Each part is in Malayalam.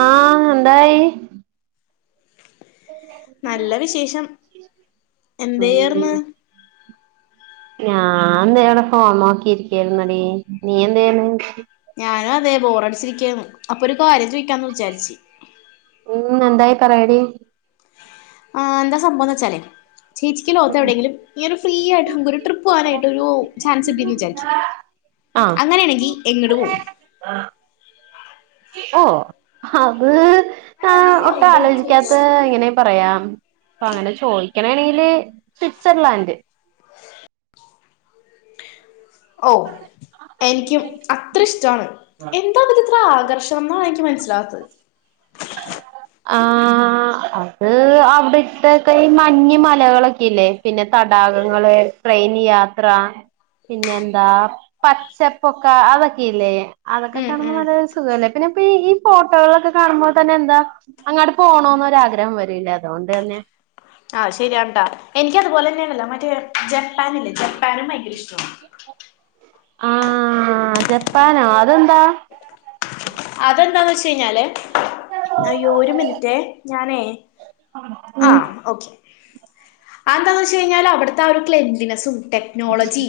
ആ എന്തായി? നല്ല വിശേഷം ഉം എന്തെയ്യാർന്ന്? ഞാൻതെ യിവിടെ ഫോൺ നോക്കിരിക്ക്യാർന്നു ടീ നീ എന്തയുന്നു? ഞാനും അതെ ബോറടിച്ചിരികാന്നു അപ്പൊ ഒരു കാര്യം ചോദിക്കാന്ന് വിചാരിച്ചു. ഉം എന്തായി പറയെടി. ആ എന്താ സംഭവംന്ന് വെച്ചാലേയ് ചേച്ചിക് ലോകത് ഉം എവിടെയങ്കിലും ഇങ്ങനെ ഒരു ഫ്രീ ആയിട്ട് നു ഒരു ട്രിപ്പ് പോകാനായിട്ട് ഒരു ചാൻസ് കിട്ടിന്ന് വിചാരിക് ആഹ് അങ്ങനെയാണെങ്കിൽ എങ്ങട് പോവും? ഓ അത് ആ ഒട്ടും ആലോചിക്കാത്ത എങ്ങനെ പറയാം അപ്പങ്ങനെ ചോദിക്കണാ ണെങ്കില് സ്വിറ്റ്സർലാന്റ്. ഓ എനിക്ക്യും.. അത്ര ഇഷ്ട്ടാണ് എന്താപ്പോ ഇതിത്ര ആകർഷണം ന്നാണ് ഇൻക്ക് മനസ്സിലാവാത്തത്. ആഹ് അ അത് അവിടത്തെ ഈ മഞ്ഞ മലകളൊക്കെ ഇല്ലേ പിന്നെ തടാകങ്ങള് ട്രെയിൻ യാത്ര പിന്നെന്താ പച്ചപ്പൊക്ക അതൊക്കെ ഇല്ലേ? അതൊക്കെ ഉം കാണുമ്പോ ഉം നല്ലൊരു സുഖല്ലേ പിന്നെ ഇപ്പോ ഈ ഫോട്ടോകളൊക്കെ കാണുമ്പോൾ തെന്നെ എന്താ അങ്ങട്ട് പോണം ആഗ്രഹം വരൂല്ല അതൊണ്ടെന്നേ ആഹ് ശെരിയാട്ടോ എ നിക്ക് അതുപോലെ തന്നെ ഇണ്ടല്ലോ മറ്റേ ജപ്പാനില്ലേ ജപ്പാനും ഭയങ്കര ഇഷ്ട്ടോണ്. ആഹ് ജപ്പാനോ അതെന്താ? അതെന്താന്ന് വെച്ചഴിഞ്ഞാല് അയ്യോ ഒരു മിനിറ്റെ ഞാനേ ആ ഉം ഓക്കെ അഹെന്താന്ന് വെച്ച് കഴിഞ്ഞാലെയ് അവടത്തെ ഒരു ക്ലെന്ലിനെസും ട്ടേ ക്നോളജി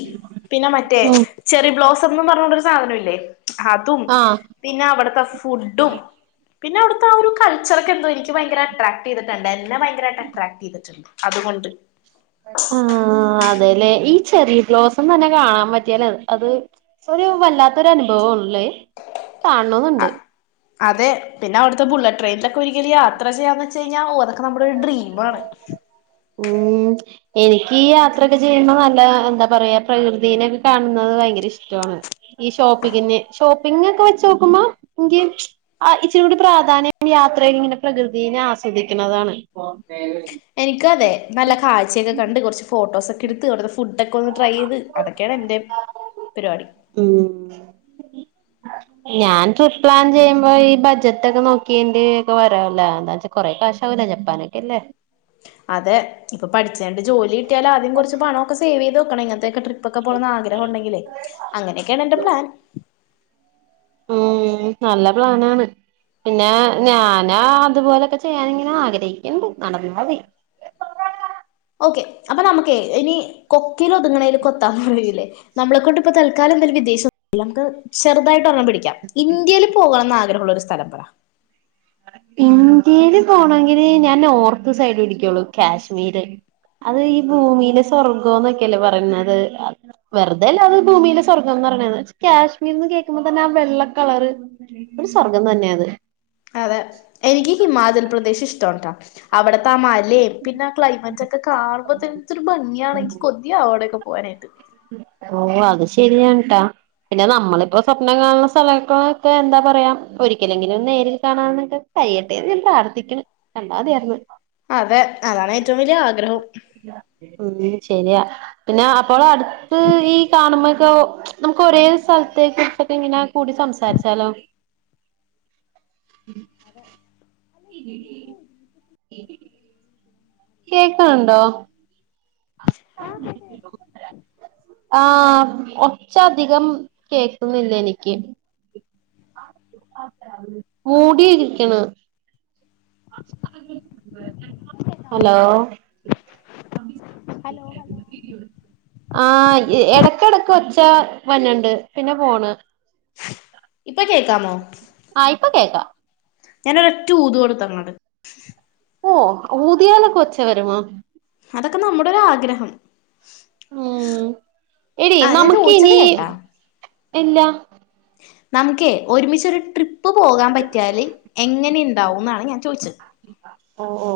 പിന്നെ മറ്റേ ഉം ചെറി ബ്ലോസംന്ന് പറഞ്ഞുണ്ടോരു സാധനോല്ലേ അതും ആഹ് പിന്നെ അവടത്തെ ഫുഡും പിന്നെ അവട് തവു കൾച്ചറൊക്കെ എന്തോ എനിക്ക് ഭയങ്കര അട്രാക്റ്റ് ചെയ്തിട്ടുണ്ട് എന്നെ ഭയങ്കരായിട്ട് അട്രാക്റ്റ് ചെയ്തിട്ടുണ്ട് അതുകൊണ്ട്. ആ അതെലേ ഈ ചെറി ബ്ലോസം തെ ന്നെ കാണാൻ പറ്റിയെല് അത് ഒരു വല്ലാത്തൊരു അനുഭവണലേ കാണണന്നുണ്ട്. അതെ പിന്നെ അവിടുത്തെ ബുള്ളറ്റ് ട്രെയിനിലൊക്കെ ഒരിക്കല് യാത്ര ചെയ്യാന്ന് വെച്ച് കഴിഞ്ഞാൽ ഓതൊക്കെ നമ്മടെ ഒരു ഡ്രീമാണ്. ഉം എനിക്ക് ഈ യാത്രയൊക്കെ ചെയ്യുമ്പോ നല്ല എന്താ പറയാ പ്രകൃതിനൊക്കെ കാണുന്നത് ഭയങ്കര ഇഷ്ട്ടോണ്. ഈ ഷോപ്പിങ്ങിന് ഷോപ്പിംങ് ഒക്കെ വെചോക്കുമ്പോ ഇൻക് ആ ഇച്ചിരി കൂടി പ്രാധാന്യം യാത്രയിൽ ഇങ്ങനെ പ്രകൃതിനെ ആസ്വദിക്ണതാണ്. എനിക്കതെ നല്ല കാഴ്ചയൊക്കെ കണ്ട് കുറച്ച് ഫോട്ടോസൊക്കെ എടുത്ത് അവിടുത്തെ ഫുഡൊക്കെ ഒന്ന് ട്രൈ ചെയ്ത് അതൊക്കെ ആണ് എന്റെ പെരുവാടി. ഉം [inaudible] ഞാൻ ട്രിപ്പ് പ്ലാൻ ചെയ്യ്മ്പോ ഈ ബജറ്റ് ഒക്കെ നോക്കിയേണ്ടി ഒക്കെ വരാലോ കൊറെ കാശാവൂല്ലേ ജപ്പാനൊക്കല്ലേ അതെ ഇപ്പ പഠിച്ചേണ്ട് ജോലിട്ടിയാൽ ആദ്യം കൊർച്ച് പണമൊക്കെ സേവെയ്ത് വെക്കണം. ഇ പിന്നൊക്കെ ട്രിപ്പൊക്കെ പോണന്ന് ആഗ്രഹം ഉണ്ടെങ്കിലെ അങ്ങനൊക്കെയാണ് എന്റെ പ്ലാൻ. ഉം നല്ല പ്ലാനാണ്. പിന്നെ ഞാനാ അതുപോലെയൊക്കെ ചെയ്യാന് ഇങ്ങനെ ആഗ്രഹിക്ക്ണ്ട് നടന്നാതി. ഓക്കെ അപ്പൊ നമുക്കെയ് ഇനി കൊക്കില് ഒതുങ്ണെല് കൊ പറില്ലേ നമ്മളെക്കൊണ്ട് ഇപ്പ തൽക്കാലം എന്തും വിദേശ നമുക്ക് ചെറുതായിട്ട് ഒരെണം പിടിക്കാം ഇന്ത്യയില് പോവാന്ന് ആഗ്രഹള്ള ഒരു സ്ഥലം പറ ഇന്ത്യൽ പോണങ്കില് ഞാൻ നോർത്ത് സൈഡ് പിടിക്കുള്ളു കാശ്മീര് അത് ഈ ഭൂമിലെ സ്വർഗ്ഗംന്നൊക്കെല്ലേ പറയ്ന്നത് വെറുതെല്ല അത് ഭൂമിയിലെ സ്വർഗംന്ന് പറഞ്ഞ കാശ്മീർന്ന് കേൾക്കുമ്പോ തന്നെ ആ വെള്ള കളറ് ഒരു സ്വർഗം തന്നെയ അത് അതെ എനിക്ക് ഹിമാചൽ പ്രദേശ് ഇഷ്ട്ടാ ട്ടൊ അവിടത്തെ ആ മലയും പിന്നെ ആ ക്ലൈമറ്റ് ഒക്കെ കാണുമ്പോത്തനൊരു ഭംഗിയാണെങ്കിൽ കൊതി അവിടെയൊക്കെ പോവാനായിട്ട് ഓ അത് ശരിയട്ടാ പിന്നെ നമ്മളിപ്പോ സ്വപ്നം കാണുന്ന സ്ഥലങ്ങളൾക്കെ എന്താ പറയാ ഒരിക്കലെങ്കിലും നേരിൽ കാണാ എന്ന്ണ്ട് കയ്യട്ടെ പ്രാർത്തിഥിക്കണ് കണ്ടാമതിയാര്ന്ന് അതെ അതാണ് ഏറ്റവും വലിയ ആഗ്രഹം ഉം ശരിയാ പിന്നെ അപ്പോള് അടുത്ത് ഈ കാണുമ്പോക്കെ നമുക്ക് ഒരേ സ്ഥലത്തെ കുറിച്ചൊക്കെ ഇങ്ങനെ കൂടി സംസാരിച്ചാലോ [inaudible] കേക്കാണണ്ടോ [inaudible] ആ ഒച്ചധികം കേക്കുന്നില്ല എനിക്ക് [inaudible] മൂടിയിരിക്കണ ഹലോ ആ ഇടക്കടക്ക് ഒച്ചാ വന്നണ്ട് പിന്നെ പോണ് ഇപ്പൊ കേക്കാമോ ആയിപ്പൊ കേൾക്കാം ഞാനൊരറ്റ ഊത് കൊടുത്ത അങ്ങട് ഓ ഊതിയാലൊക്കെ ഒച്ച വരുമോ അതൊക്കെ നമ്മുടെ ഒരു ആഗ്രഹം ഉം എടി ആ ഞാൻ നമുക്ക് ചോദിച്ചത് ഇനി കേട്ടാ എല്ലാ നമുക്കേ ഒരുമിച്ചരു ട്രിപ്പ് പോകാൻ പറ്റിയാല് എങ്ങനെുണ്ടാവും ന്നാണ് ഞാൻ ചോയിച്ചത് ഓ ഓ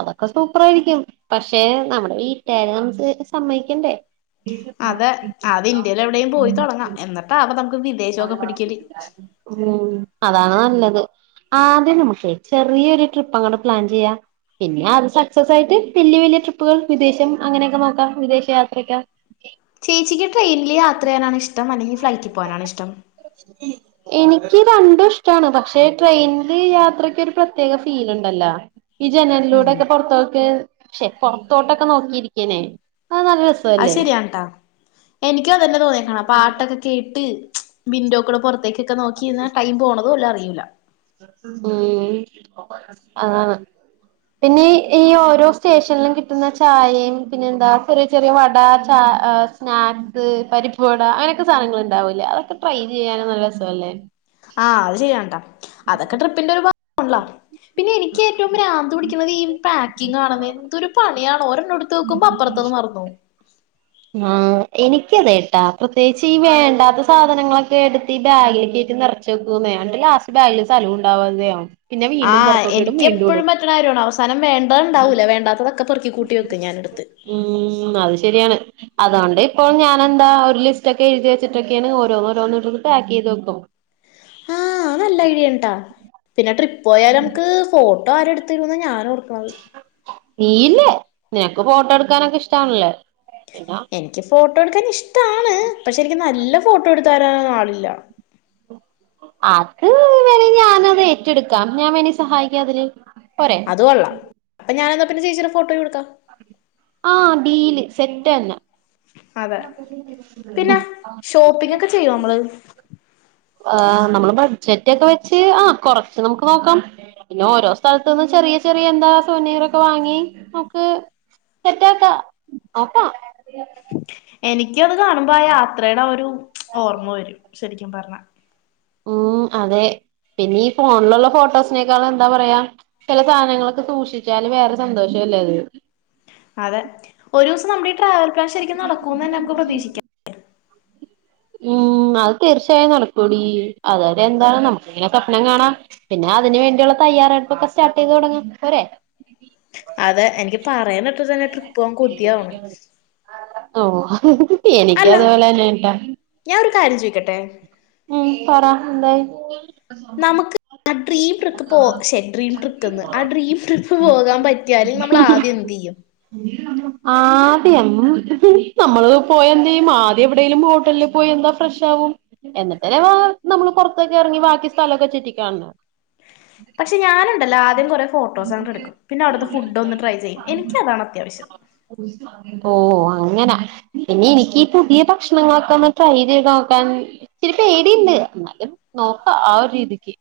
അതൊക്കെ സൂപ്പറ ആയിരിക്കും പക്ഷെ നമ്മുടെ വീട്ടാര് നമ്മക്ക് സമ്മതിക്കണ്ടേ അതെ ആദ്യം ഇന്ത്യയില് എവിടെലും പോയി തുടങ്ങാം എന്നിട്ടാ അപ്പൊ നമുക്ക് വിദേശക്കെ പിടിക്കല് ഉം അതാണ് നല്ലത് ആദ്യം നമ്മക്കെ ചെറിയൊരു ട്രിപ്പ് അങ്ങട്ട് പ്ലാൻ ചെയ്യ പിന്നെ അ സക്സസ് ആയിട്ട് വല്യ വലിയ ട്രിപ്പുകൾ വിദേശം അങ്ങനെയൊക്കെ നോക്കാം വിദേശ യാത്രക്കെ ചേച്ചിക്ക് ട്രെയിനിൽ യാത്രയ്യാനാണ് ഇഷ്ടം അല്ലെങ്കി ഫ്ലൈറ്റിൽ പോവാനാണോ ഇഷ്ടം [inaudible] എനിക്ക് രണ്ടും ഇഷ്ട്ടാണ് പക്ഷെ ട്രെയിനില് യാത്രക്ക് ഒരു പ്രത്യേക ഫീൽ ഉണ്ടല്ലോ ഈ ഉം ജനലിലൂടൊക്കെ പൊറത്തോക്ക് ശ്ശെ! പൊറത്തോട്ടൊക്കെ നോക്കിയിരിക്കനേ അ നല്ല രസ അയ് ശെരിയാണ് ട്ടാ. എനിക്കും അത് തന്നെ തോന്നിയെക്ണെ, പാട്ടൊക്കെ കേട്ട്, [unintelligible] വിൻഡോകൂടെ പൊറ ത്തേക്കൊക്കെ നോക്കിന്നാ ടൈം പോണതോലും അറിയൂലാ. ഉം, ആഹ്! പിന്നെയീ ഈ ഓരോ സ്റ്റേഷൻലും കിട്ട്ന്ന ചായയും പിന്നെന്താ [unintelligible] ചെറിയ വടാ ചാ സ്നാക്സ് പരിപ്പുവട അങ്ങനെയൊക്കെ സാധനങ്ങളിണ്ടാവൂലേ അതൊക്കെ ട്രൈ ചെയ്യാനും നല്ല രസവല്ലേ. ആഹ്, അത് ശെരിയാണ് ട്ടാ, അതൊക്കെ ട്രിപ്പിന്റെ ഒരു ഭാ ണ്ള്ളാ പിന്നെ എനിയ്ക്ക് ഏറ്റവും ബ്രാന്ത് പിടിക്കുന്നത് ഈ പാക്കിംഗാണെന്നേ. എന്തൊരു പണിയാണോരോ [unintelligible] നോക്കുമ്പോ അപ്പൊറത്തത് മറന്നോവും. ആഹ്, എനിയ്ക്കതേട്ടാ, പ്രത്യേകിച്ച് ഈ വേണ്ടാത്ത സാധനങ്ങളൊക്കെ എടുത്തീ ബാഗിലീക്കി [unintelligible] നെർ [unintelligible] ക്കുന്നേ അണ്ട് ലാസ്റ്റ് ബാഗില് സലവും ണ്ടാവാതെയാവും. ആ എനിയ്ക്ക് എപ്പഴും പറ്റ്ണാര്യോണ്. അവസാനം വേണ്ട ണ്ടാവൂല, വേണ്ടത്തതൊക്കെ പെറ്ക്കികൂട്ടി വയ്ക്കും ഞാനെട്ത്ത്. ഉം, അത് ശെര്യാണ്. അതുകൊണ്ടിപ്പോൾ ഞാനെന്താ ഒരു ലിസ്റ്റ് ഒക്കെ എഴുതിവെച്ചിട്ടൊക്കെയാണ് ഓരോന്ന് ഓരോന്നൊള്ളത് പാക്ക് ചെയ്ത് വെക്കും. ആഹ് അത് നല്ല ഐഡിയാണ്‌ട്ടാ പിന്നെ ട്രിപ്പോയാലമുക്ക് ഫോട്ടോ ആരെടുത്തിരുന്ന ഞാനോർക്കണത് നീ ഇല്ലേ നിനക്ക് ഫോട്ടോ എടുക്കാനൊക്കെ ഇഷ്ടാളല്ലേ പിന്നെ എനിക്ക് ഫോട്ടോയെടുക്കാൻ ഇഷ്ടാണ് പക്ഷെ എനിക്ക് നല്ല ഫോട്ടോ എടുത്തരാൻ ആളില്ല. അത് വേണേൽ ഞാനത് ഏറ്റെടുക്കാം. ഞാൻ വേണേ സഹായിക്കാം അതില് പോരേ അതു കൊള്ളാം അപ്പൊ ഞാനെന്നാപിന്നെ ചേച്ചിടെ ഫോട്ടോയും എടുക്കാം ആഹ് ഡീല് സെറ്റന്നെ അതെ പിന്നെ ഷോപ്പിംഗങ്ങൊക്കെ ചെയ്യോമ്മള്. ആ നമ്മള് ബഡ്ജറ്റൊക്കെ വെച്ച് ആ കൊറച്ച് നമുക്ക് നോക്കാം. പിന്നെ ഓരോ സ്ഥലത്തൂന്ന് ചെറിയ ചെറിയ എന്താ സൊനേറൊക്കെ വാങ്ങി നമുക്ക് സെറ്റ് ആക്ക നോക്കാ എനിക്കത് കാണുമ്പോ ആ യാത്രയുടെ ഒരു ഓർമ്മ വരും ശരിക്കും പറഞ്ഞാ. ഉം അതെ പിന്നെ ഈ ഫോണിലുള്ള ഫോട്ടോസിനേക്കാളും എന്താ പറയാ ചില സാധനങ്ങളൊക്കെ സൂക്ഷിച്ചാല് വേറെ സന്തോഷല്ലേയത് അതെ ഒരൂസം നമ്മടെയീ ട്രാവൽ പ്ലാൻ ശരിക്കും നടക്കോന്ന് തന്നെ നമുക്ക് പ്രതീക്ഷിക്കാം. ഉം അത് തീർച്ചയായും നടക്കൂടി അതുവരെ എന്താണ് നമുക്കിങ്ങനെ സ്വപ്നം കാണാം പിന്നെ അതിന് വേണ്ടിയുള്ള തയ്യാറെടുപ്പൊക്കെ സ്റ്റാർട്ട് ചെയ്ത് തുടങ്ങാം പോരേ അതെ എനിക്ക് പറയനട്ട് തന്നെ ട്രിപ്പ് പോകാൻ കൊതിയാവണ്. ഓ എനിക്ക് അതുപോലെ തന്നെ ആണട്ടാ. ഞായൊരു കാര്യം ചോയ്ക്കട്ടെ ഉം പറ എന്തായി നമ്മുക്ക് ആഹ് ഡ്രീം ട്രിപ്പ് പ്പോ ശ്ശേ ഡ്രീം ട്രിപ്പ്ന്ന് ആഹ് ഡ്രീം ട്രിപ്പ് പോകാൻ പറ്റിയാല് നമ്മൾ ആദ്യം എന്തിയും ആദ്യം നമ്മള് പോയന്തെയ്യും ആദ്യം എവിടേലും ഹോട്ടലില് പോയെന്താ ഫ്രഷാക്കും എന്നിട്ട് രമാ നമ്മള് പുറത്തൊക്കെ ഇറങ്ങി ബാക്കി സ്ഥല ഒക്കെ ചുറ്റിക്കാണും. പക്ഷെ ഞാനുണ്ടല്ലോ ആദ്യം കുറെ ഫോട്ടോസ് അങ്ങോട്ടെടുക്കും പിന്നെ അവിടുത്തെ ഫുഡ് ഒന്ന് ട്രൈ ചെയ്യും. എനിക്കതാണ് അത്യാവശ്യം ഓ അങ്ങനാ പിന്നെ എനിക്കീ പുതിയ ഭക്ഷണങ്ങളൊക്കെ ഒന്ന് ട്രൈ ചെയ്ത് നോക്കാൻ ഇച്ചിരി പേടിയിണ്ട് അന്നാലും നോക്കാ ആ ഒരീതിക്ക്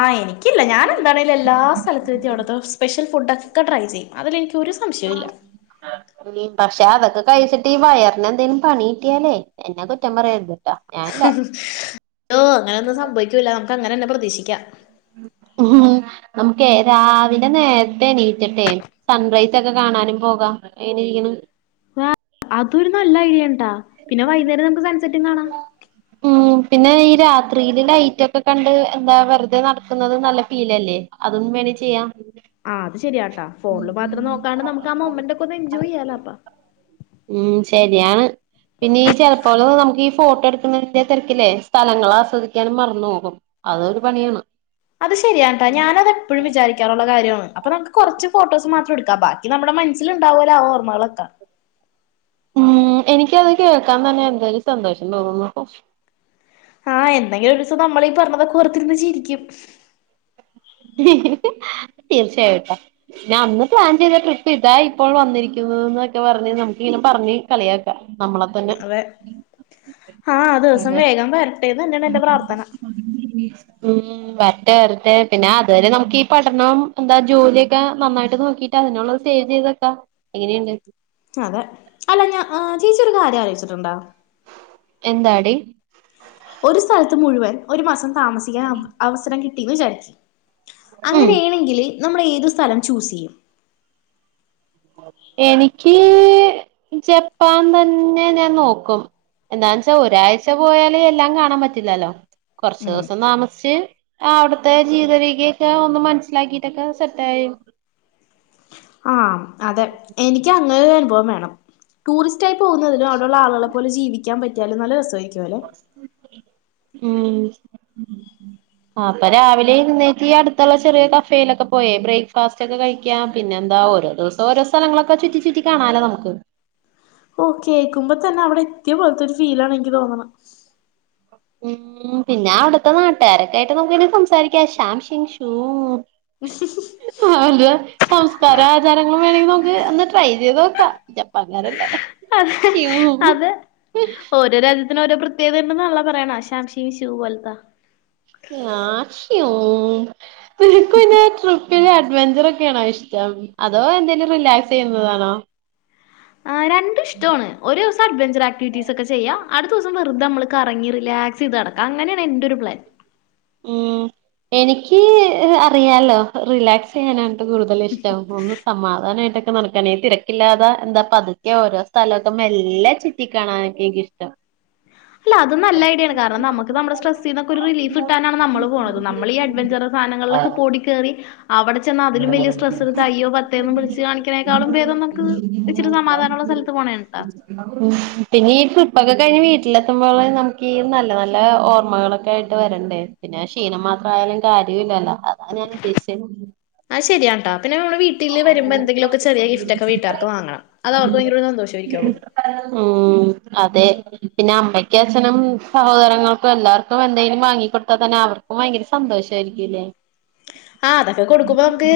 ആഹ് എനിക്കില്ല ഞാനെന്താണെലും എല്ലാ സ്ഥ. ലത്തുവെത്തി അവിടത്തെ കൊറച്ച് സ്പെഷ്യൽ ഫുഡൊക്കെ ട്രൈചെയ്യും അതിലെനിക്കൊരു സ സംശയവില്ല ഉം പക്ഷെ അതൊക്കെ കയിച്ചിട്ട് ഈ വയറിനെന്തേലും പണി കിട്ടിയാലേ എന്നാകുറ്റം പറയരുതൂട്ടാ അങ്ങനെയൊന്നും സംഭവിക്കൂല്ല നമുക്ക് അങ്ങനെതന്നെ പ്രതീക്ഷിക്കാം ഉം നമുക്കേ രാവിലെ നേരത്തെണീറ്റിട്ടേ. സൺറൈസൊക്കെ കാണാനും പോകാം എങ്ങനെയിരിക്കണു ആ അതൊരു നല്ല ഐഡയാണിട്ടാ പിന്നെ വൈകുന്നേരം നമുക്ക് സൺസെറ്റും കാണാം. ഉം പിന്നെ ഈ രാത്രിയില് ലൈറ്റ് ഒക്കെ കണ്ട് എന്താ വെറുതെ നട ന്നത് നല്ല ഫീലല്ലേ അതൊന്നും വേണെ ചെയ്യാം ആ അത് ശരിയാട്ട ഫോണില് മാത്രം നോക്കാണ്ട് നമുക്ക് ആ മൊമന്റ ഒക്കെ ഒന്ന് എൻജോയ് ചെയ്യാലാ അപ്പാ. ഉം ശരിയാണ്. പിന്നെ ഈ ചെലപ്പോൾ നമുക്ക് ഈ ഫോട്ടോ എടുക്കുന്നതിന്റെ തെരക്കില്ലേ സ്ഥലങ്ങൾ ആസ്വദിക്കാനും മറന്നോകും. അതൊരു പണിയാണ് അത് ശരിയാണിട്ടാ ഞാനതെപ്പഴും വിചാരിക്കാറുള്ള കാര്യയാണ് അപ്പൊ നമുക്ക് കൊറച്ച് ഫോട്ടോസുമാത്രം എടുക്കാം ബാ ഇത് നമ്മുടെ മനസ്സിലിണ്ടാവൂലാ ആ ഓർമ്മകളൊക്കെ ഉം എനിക്കത് കേൾക്കാൻ തന്നെ എന്തൊരു സന്തോഷം തോന്നുന്നു. ആ എന്നെങ്കിലൊരു ദിവസം നമ്മൾ ഈ പറഞ്ഞതക്കെ ഓർത്തിരുന്ന് ചിരിക്കും. തീർച്ചയായിട്ടും ഞാൻ അന്ന് പ്ലാൻ ചെയ്ത ട്രിപ്പ് ഇതാ ഇപ്പോൾ വന്നിരിക്കുന്നത് എന്നൊക്കെ പറഞ്ഞഞ് നമുക്ക് ഇങ്ങനെ പറഞ്ഞഞ്. കളിയാക്ക നമ്മളെ തന്നെ അതെ ആ അതെ. ആ വരട്ടന്ന് ന്നെ. മ്മ് [unintelligible] വരട്ടെ വരട്ടെ പിന്നെ അതുവരെ നമുക്ക് ഈ പഠനം എന്താ ജോലിയൊക്കെ നന്നായിട്ട് നോക്കി അതിനുള്ളത് സേവ് ചെയ്തക്കാ എങ്ങനെയുണ്ട്. അതെ അല്ല ഞാൻ ചേച്ചി ഒരു കാര്യം ആലോച്ചിട്ടുണ്ടോ? എന്താടി. ഒരു സ്ഥലത്ത് മുഴുവൻ ഒരു മാസം താമസിക്കാൻ അവസരം കിട്ടിന്ന് വിചാരിക്കി. ഉം അങ്ങനെയണെങ്കിൽ നമ്മൾ ഏതു സ്ഥലം ചൂസ് ചെയ്യും. എനിക്ക് ജപ്പാൻ തന്നെ ഞാൻ നോക്കും. എന്താന്ന്ച്ചാൽ ഒരാഴ്ച പോയാല് എല്ലാം കാണാൻ പറ്റില്ലല്ലോ കൊറച്ച ഉം ദിവസം താമസിച് ആ അവിടുത്തെ ജീവിതരേഖയൊക്കെ ഒന്ന് മനസ്സിലാക്കിയിട്ടൊക്കെ സെറ്റായി ആഹ് അതെ എനിക്ക് അങ്ങനെ ഒരു അനുഭവം വേണം ടൂറിസ്റ്റ് റ്റായി പോവുന്നതിനും അവിടെള്ള ആളെ പോല ജീവിക്കാൻ പറ്റിയാലും നല്ല രസമായിരുകൊലെ. ഉം ആഹ് അപ്പൊ രാവിലെ എഴുന്നേറ്റു അടുത്തുള്ള ചെറിയ കഫേയിലൊക്കെ പോയേ ബ്രേക്ക്ഫാസ്റ്റ് ഒക്കെ കഴിക്ക ക്ക്യ പിന്നെ എന്താ ഓരോ ദിവസം ഓരോ സ്ഥലങ്ങളൊക്കെ ചുറ്റി ചുറ്റി കാണാലോ നമുക്ക്. ഓകേൾക്കുമ്പോ തന്നെ അവിടെ എത്തിയ പോലെത്തെ ഒരു ഫീല ആണ് എനിക്ക് തോന്നുന്നത്. ഉം പിന്നെ അവിടുത്തെ നാട്ടുകാരൊക്കെ ആയിട്ട് നമുക്ക സംസാരിക്കാംശ്യം ഷിൻ ഷൂ ഉം ഉം ആഹ് അതെ... സംസ്കാര ആചാരങ്ങളും വേണമെങ്കിൽ നമുക്ക് അന്ന് ട്രൈ ചെയ്ത് നോക്കാം ജപ്പൻകാരല്ലേ ആഹ് അതെ അതെ ഓ. ഓരോ രാജ്യത്തിന് ഓരോ പ്രത്യേകത ഉണ്ടന്നുള്ള പറയ ആ ശാംഷി ഷു പോലത്താ. ആക്ഷോ കൊനട്ട. [unintelligible] അഡ്വഞ്ചർ ഒക്കെയാണോ ഇഷ്ടം? അതോ എന്തെങ്കിലും റിലാക്സ് ചെയ്യുന്നതാണോ? ആഹ് രണ്ടും ഇഷ്ടമാണ്.. ഒരു ദിവസം അഡ്വഞ്ചർ ആക്ടിവിറ്റീസ്ഒ ക്കെ ചെയ്യഅടുത്ത ദിവസം വെറുതെ നമ്മൾ കറങ്ങിറിലാക്സ് ചെയത്ത നടക്കാം അങ്ങനെയാണ് എന്റെ ഒരു പ്ലാൻ. ഉം എനിക്ക് അറിയാലോ റിലാക്സ് ചെയ്യാന കൂടുതല ഇഷ്ടം. സമാധാനമായിട്ടൊക്കെ നടക്കാൻ ഈ തിരക്കില്ലാതെ എന്താ പതുക്കെ ഓരോ സ്ഥലമൊക്കെ മെല്ലെ ചുറ്റി കാണാൻ എനിക്കിഷ്ടം അല്ല അത് നല്ല ഐഡിയാണ് കാരണം നമുക്ക് നമ്മ സ്ട്രെസ് ന്ന് ഒരു റിലീഫ് കിട്ടാൻ നമ്മൾ പോണത് നമ്മൾ ഈ അഡ്വഞ്ചർ സാധനങ്ങളിൽ ഓടി കേറി അവിടെ അതിലും വലിയ സ്ട്രെസ് എടുത്തു അയ്യോ പത്തേന്ന് വിളിച്ച കാണിക്ക്നേക്കാളും ഭേദം നമുക്കിത് ഇച്ചിരി സമാധാനമുള്ള സ്ഥലത്ത് പോണേണ ട്ടാ ഉം പിന്നെ ഈ ട്രിപ്പൊക്കെ കഴിഞ്ഞ് വീട്ടിലെത്തുമ്പോൾ നമുക്ക് ഈ നല്ല നല്ല ഓർമ്മകളൊക്കെ ആയി [unintelligible] വരണ്ടേ? പിന്നെ ക്ഷീണം മാത്രായാൽ കാര്യല്ലല്ലോ? അതാ ഞാൻ ഉദ്ദേശിച്ചേ!. അയ് ശരിയാണ് ട്ടാ. പിന്നെ മ്മള് വീ ട്ടില് വരുമ്പോ, എന്തെങ്കിലൊക്കെ ചെറിയ ഗിഫ്റ്റൊക്കെ വീട്ടാർക്ക് വാങ്ങണം. അത് അവർക്ക് ഭയങ്കരൊരു സന്തോഷമായിരിക്കൊള്ളൂ. ഉം അതെ പിന്നെ അമ്മയ്ക്ക അച്ഛനും സഹോദരങ്ങൾക്കും എല്ലാവർക്കും എന്തെങ്കിലും വാങ്ങിക്കൊടുത്താൽ തന്നെ അവർ അപ്പ ഭയങ്കര സന്തോഷ ആയിരിക്കുലെ. ആഹ് അതൊക്കെ കൊടുക്കുമ്പോ നമുക്ക്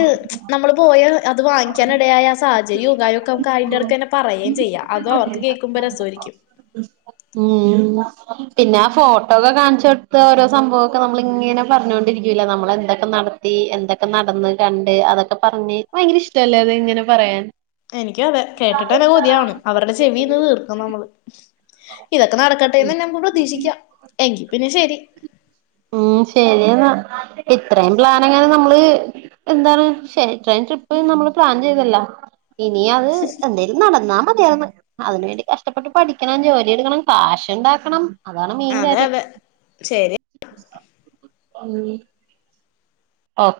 നമ്മള്. പോയ അത് വാങ്ങിക്കാന ഇടയായ സാഹര്യവും കാര്യവുമൊക്കെ അതിനിടക്ക് നമുക്ക് പറയുകയും ചെയ്യാ അത്‌ അവർക്ക് കേൾക്കുമ്പോൾ രസവാരിക്കും. അ ഉം പിന്നെ ആ ഫോട്ടോ ഒക്കെ കാണിച്ചു കൊടുത്ത ഓരോ സംഭവംക്കെ നമ്മളിങ്ങനെ പറഞ്ഞൊണ്ടിരിക്കൂല. നമ്മൾ എന്തൊക്കെ നടത്തി, എന്തൊക്കെ നടന്ന്, കണ്ട്, അതൊക്കെ പറഞ്ഞേ, ഭയങ്കര ഇഷ്ടല്ലേ? അത് ഇങ്ങനെ പറയാൻ. എനിക്കു അതെ. കേട്ടിട്ടന്നെ കൊതിയാവ്ണ്. അവരുടെ ചെവി യിന്ന് തീർക്കും നമ്മള്. ഇതൊക്കെ നടക്കട്ടെന്നെന്നെ നമ്മക്ക് പ്രതീക്ഷിക്കാം. എങ്കി പിന്നെ, ശെരി. ഉം, ശരിയെന്നാ. ഇത്രയും പ്ലാൻ എങ്ങനെ നമ്മള് എന്താണ് ഷേ ട്രൈൻ ട്രിപ്പ് നമ്മള് പ്ലാൻ ചെയ്തല്ല. ഇനിയത്, എന്തേലും നടന്നാ മതിയായ്ന്നു. അതിനുവേണ്ടി കഷ്ടപ്പെട്ട് പഠിക്കണം, ജോലിയെടുക്കണം, കാശ്ണ്ടാക്കണം. അതെ, അതെ. ശരി [unintelligible] ഉം